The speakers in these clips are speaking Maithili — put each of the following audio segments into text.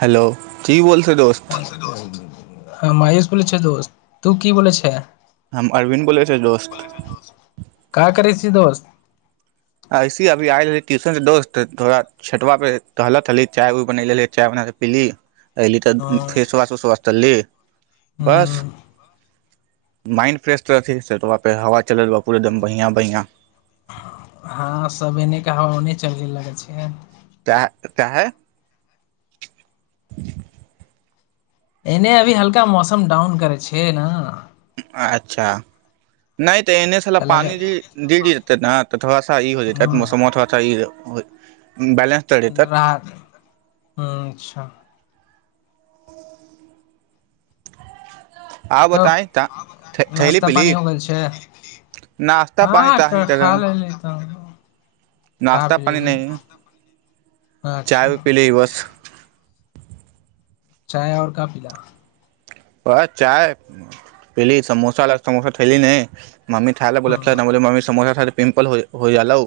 हेलो जी बोल छै दोस्त दोस्त हम आयुष बोलै छी दोस्त तू की बोलै छै हम अरविन्द बोले छै दोस्त का करै छी दोस्त ऐसि अभि आयल रहलै टूशन दोस्त थोड़ा छटवा पे टहलत हली चाय उय बनैले चाय बना पिली अयली तऽ ह फेसवाशो स्वस्थली बस माइंड फ्रेश त छटवा पे हवा चलेल पूरे एकदम बढ़िआँ बइआँ हँ सब एने क हाव ओने चल गेल लगै छै त ता हे एने अभी हल्का मौसम डाउन करै छै ने अच्छा नहि एने साला तऽ लगे पानी डी डी जेते न त थोड़ा सा ई हो जेते मौसमवा थोड़ा सा ई हो [inaudible] रा ह अच्छा आउ तब बताई तऽ थैली नाश्ता पीली पानि हो गेल छै नाश्ता पानी तऽ अहीं हँ खा तरह लेली तऽ खा नाश्ता पी पानी लेली नहि अच्छा चाय भी पीली बस चाय आर का पिल ओ चाह पी समोसा समोसा ठैली नहि मामी खायेलै ह बोलखीन हाय टहालीयै मामी समसा पिमपल हो जालौ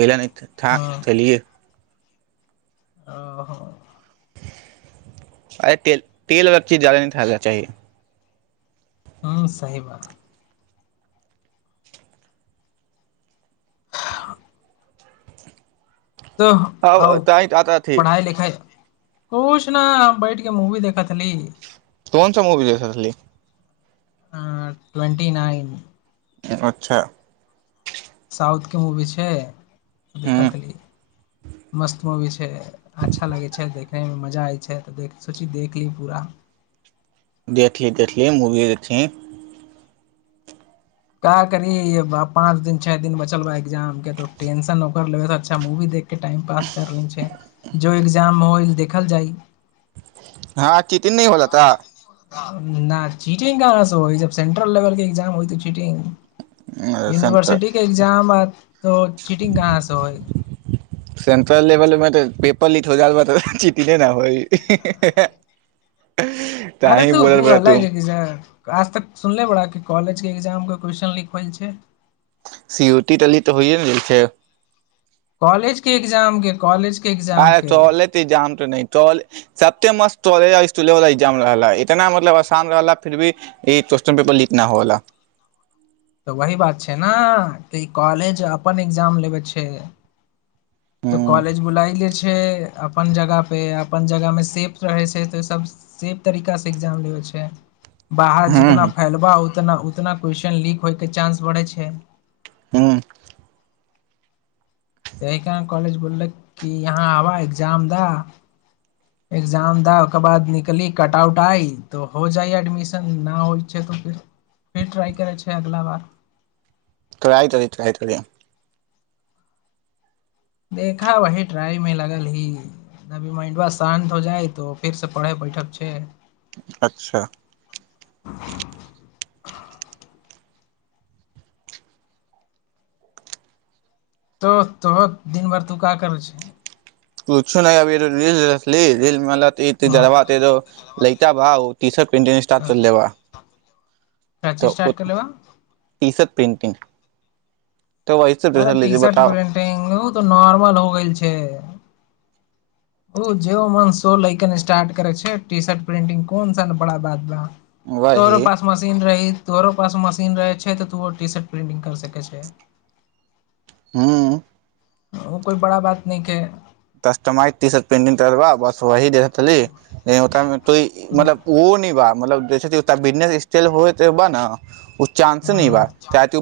एहिले ठा ठेलियै ओहो अरे तेल तेल वला चीज जादा नहि खेल चाही हँ साहि बात तऽ आ तहि ताथी कछु नहि बैटिके मुवी देखत ह नी कोन सा मूवी देख रहली हूं ट्वेन्टी नइन अच्छा साउथके मूवी छै ह कातिली मस्त चबीस हे अच्छा लगै छै देखैमे मजा जायै छै तऽ देख सोची देख ली पूरा देखली देखली मूवी देखथिन का करीहं पाँच दिन छः दिन बचल बा एग्जामके तऽ टेंशन ओकर लेबै से अच्छा मूवी देख कऽ टाइम पास कर लै छैइ जो एग्जाम में होइ देखल जाइ हँ तन नहि बोला तऽ न चीटिंग कांहा से होइ जब सेंट्रल लेवल के एग्जाम होइ त चीटिंग यूनिवर्सिटी के एग्जाम आ त चिटिंग कहाँ से होइ सेंट्रल लेवल में पेपर लीक हो जाल बा तो चीटिंग केना होइ अरे ताही तू बोलल उ बा तू अलग इक्जाम आज तक सुनले बाड़ा कि कॉलेजके एक्जामके क्वेश्चन लीक होइ छैइ सीयूटी देली तऽ होयए गेल छैइ कॉलेज के एग्जाम के कॉलेज के एग्जाम अँ के चल तऽ त जाम तऽ नहि तल सबते मस्त कॉलेज स्ुलेव ए्जाम रहला इतना मतलब आसान रहा फिर भी ई क्वेस््चन पेपर लीक न होलाा [unintelligible] तऽ वही बात छै ने तऽ ई कॉलेज अपन एग्जाम लेबै छै तऽ हूं कॉलेज बुलाइले छे अपन जगह पे अब अपन जगह मे सेफ रहै छै त सब बाहर हूं जितना फैलब उतना उतना क्वेेश्चन लीक होय के चानंस बढ़े छै ह्मँ एहि कारण कॉलेज बोललक कि यहाँ आबह एक्जाम द एक्जाम द ओकर बाद निकली कट आउट आइ तो हो जाइ एडमिशन नहि होइ छै त फेर फेर ट्राइ करै छै अगिला बार तो आत र इ आत री [unintelligible] देखा वही ट्राइ में लगल ही अभी माइंड ब शान्त हो जाइ तो फिर से पढ़े बैठे व छै अच्छा [unintelligible] तो तो दिनभरि तूका करै छै कुछो नहि अभी री रील देखलि रील मलत जरब हँ, त लैता भाव तीसर्ट पेट स्टारट कर लेब [unintelligible] काची स्टार्ट कलेबा प्रेन्टिंग अरे टी शर्ट प्रिंटिंग उ त नॉर्मल हो गेल छै ओ जे अो मन शो लइकन स्टार्ट करे छै टी शर्ट प्रिंटंग कोन सा न बड़ा बाद बा तोरो वही पास मशीन रही तोहरो पास मशीन रहै छै त तुहो टी शर्ट प्रिंटिंग करि सकै छै हू ओ कोइ बड़ा बात नहि खै कस्टमइटीसर्ट पेन्टंग तब बस वही देव चलि ओ त [unintelligible] त हूँ मतलब ओइ न बा मतलब बिजनेस एक्सटेंड होइबा न चानंस ने बा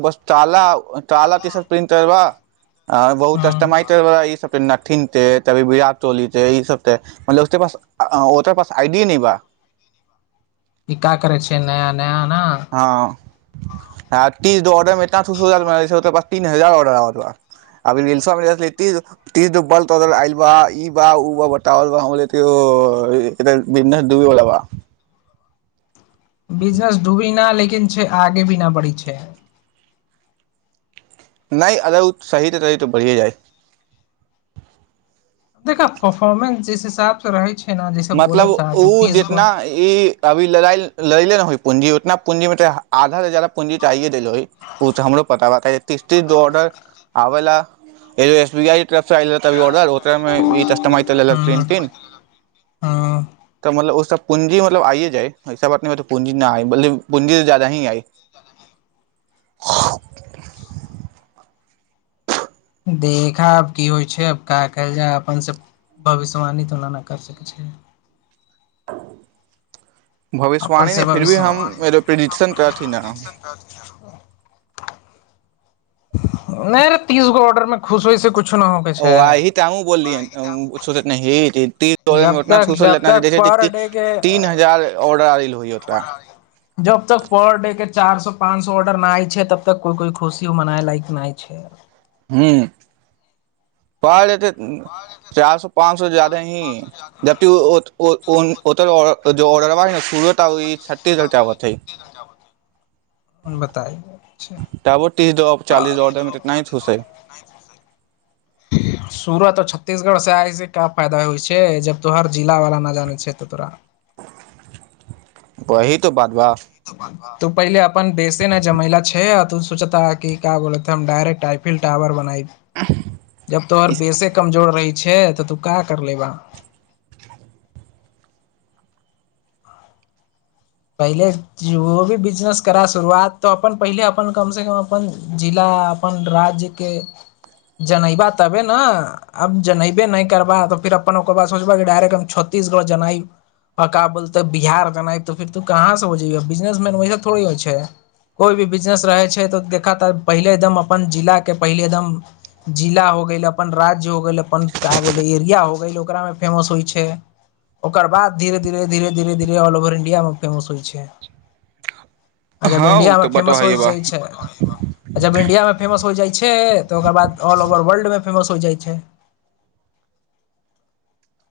बस ताला ताला तंा हूँ बटमा [unintelligible] तभी विराट कोहली तई सबे मतलब उस पास ओ तरा पास आइडिया न बा ई का करै छै नया न्याने आ तीस दह [unintelligible] छै [unintelligible] तीन हजार आर्डर आइल बा अभी [unintelligible] बिजनेस डूबी न लेकिन छै आगे भी न बढ़ी छै नहि अगर ओ सही तऽ सही तऽ बढ़ियए जाइ देखा परफोर्मेंस जिस हिसाब स रहै छै ने जैसे मतलब बोलत रहा तू ओ तीस गो जितना ई अभी लगाइल लै ले न होइ पूंजी उतना पूंजी मे त आधा से जादा पूँजी चाहिए देलो ओ त हमरो पता ब तीस तीस ऑर्डर आबै ला ईो एसबीआई ऑडर ओ कस्टम प्रिंट [inaudible] [inaudible] हँ मतलब ओ सभ पूंजी मतलब आइए जाइस बात नहि पूंजी नहि आइ मतलब पूंजी जादा ही आइ देखा आब कि होइ छै आब कऽ कैल जाय अपनसँ भविष्यवानित ना नहि करि सकै छियै। अपन भविष्यवाणी ने से फिर भी हम भविष्यवाणी प्रिडिक्शन करथि न नहि रे तीसगो ऑर्डरमे खुश होय छै कुछु जब तक जब तक पर डे के [unintelligible] जब तक पर डे के चार सौ पाँच सौ ऑर्डर ना आइ छै तब तक कोई खुशीयो मनाए लायक नै छै। हूंम्म पाइ लेतै चार सो पाँच सो से जादें ही जबति ओतऽ ऑर्डरबा सुरत आ ओहि छ्त्तीसगढ के आबत हइ बताइ तबो तीस द चालीस द ऑर्डर मे इतना ही थूसै। [unintelligible] सूरत आ छत्तीसगढ़ सँ आय सँ का फायदा होइ छै जब तोहार जिला वाला न जानै छै तऽ तोरा वहि तो बात बा वहि तऽ बात बाऽ [unintelligible] तू पहिले अपन बेसे ना जमैला छै तू सोचता हऽ का बोलत हम डायरेक्ट आइफिल टावर बनबाई जब तोहर बेसे कमजोर रही छै तऽ तू का करलेबा पहिले जो भी बिजनेस करा शुरुआत तऽ अपन पहिले अपन कम से कम अपन जिला अपन राज्य के जनैबा तबे न आब जनैबे नहि करबा तऽ फिर अपन ओकर बाद सोचबा डायरेक्ट हम छत्तीसगढ़ जनाइब आका बोलते बिहार जनाइ त फेर तू काहा से हो जैब बिजनेसमैन वैसे थोड़े होइ छै कोइ भी बिजनेस रहै छै त देखत पहिले एकदम अपने जिला के पहिले एकदम जिला हो गेल अपने राज्य हो गेल अपन का हो गेल एरिया हो गेल ओकरा फेमस होइ छै ओकर बाद धीरे धीरे धीरे धीरे धीर ऑल ओवर इन यामे फेमस होइ छै आजब हँ उ इंडिया मे तऽ बटवा फेमस होइ हइए बा जाइ छै जब इंडिया मे फेमस हो जाइ छे त ओकर बाद ऑल ओवर वर्ल्ड मे फेमस होइ जाय छै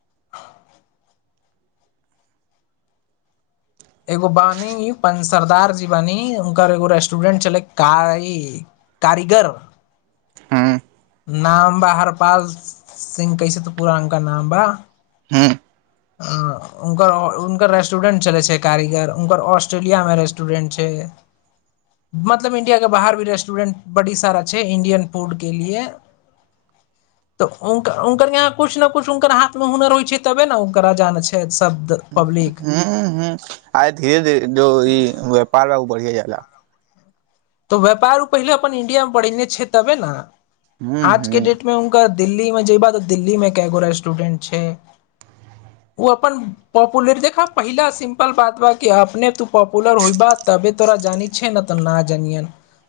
[inaudible] एगो बानी पं सरदारजी बानी हुनकर एगो रेस्टूरेंट चलै कारी कारीगर हँ नाम बा हरपाल सिंह कहै छथिऽ पुरानका नाम बा हँ उनकर उनकर रेस्टोरेंट चलै छै [unintelligible] आइ धीरे धीरे दो इ व्यापार बढ़िये जाला तऽ व्यापार ओ पहिले अपन इंडियामे बढ़ेने छै तबे ने हूँ आजके हूँ डेटमे उनका दिल्ली मे जैबा तऽ दिल्ली मे कैगो रेस्टूडेंट छै ओ अपन पॉपुलर देखा पहिला सिम्पल बात बा कि अपने तू पॉपुलर होइबा तबे तोरा जानै छै नै तऽ ना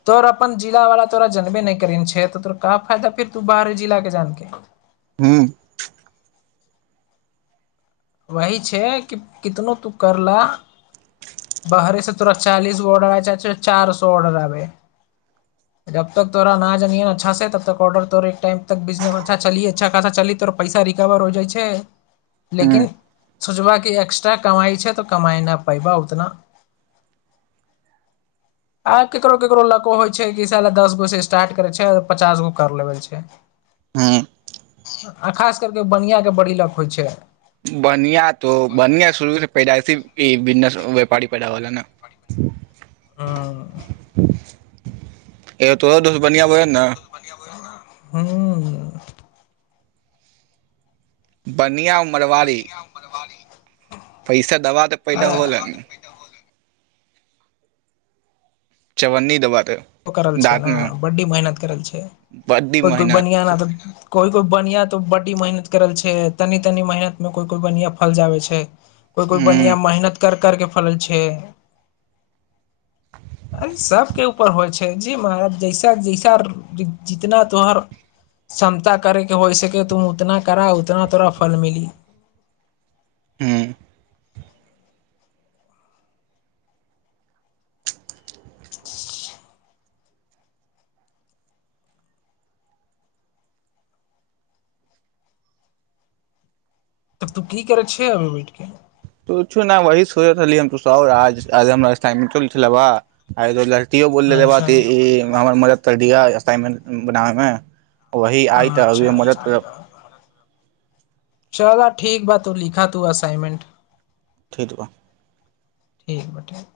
तोर अपन जिला वाला तोरा जनबे नहि करछै तोरा क फायदा फेर त बाहर जिला के जानके हू वही छै कि कितनो तू कर ल बाहरे से तोरा चालीस गो ऑर्डर आ जाय छै चार सो ऑर्डर आबे जब तक तोरा न जानिये अच्छा से तब तक ऑर्र तोर टाइट बिजनेस अछा चल अच्छा खासा चल तो पैसा रिकवर हो जाइ छै हूँ लेकिन सोचबा कि एक्स्ट्रा कमाई छै तऽ कमाइ नहि पैबा उतना आब केकरो केकरो लको होइ छै कि स दस गो साला स्टार्ट करै छै आ पचास गो कर लेबे छै हँ आ खास करकेऽ बनिआँके बड़ी लक होइ छै बनिया तो बनिया शुरू के पैदाइसी बिजनेस व्यापारी पैदावला ने हँ ए तो दुस बनिया बो ने हँ [unintelligible] बनिया मरवारी पैसा दबा तऽ आ पैदा होय तानी चवन्नी दबा त करल छै दाँत ने में बड्डी मेहनत करल छै बड्डी कोइ कोइ मेहनत बनिया न त कोइ कोइ बढनिया तो बडी मेहनत करल छै तनी तनी मेहनत में कोई कोई बढनिया फल जाबे छै कोइ कोइ हूँ बनिया मेहनत कर करके फलल छै अरे सबकेउ होइ छै जी म जैसा जैसा जितना तोहर क्षमता करेके होइ सके तुम उतना करा उतना तोरा फल मिली ह्म [inaudible] तब तू की करै छ अभी बैठके तोछू न वही सोचातनी हम तु आजज हमरा टाइम लिखलेबा आ एगो लड़कियो बोल लेलेबा अच्छा त ई हमर मदद कर दियह असाइनमेंट बनाबे मे वही आइ तऽ अभी अच्छा मदद चल ठीक बा तू लिखा तू असाइनमेंट ठीक बा ठीक बा ठीक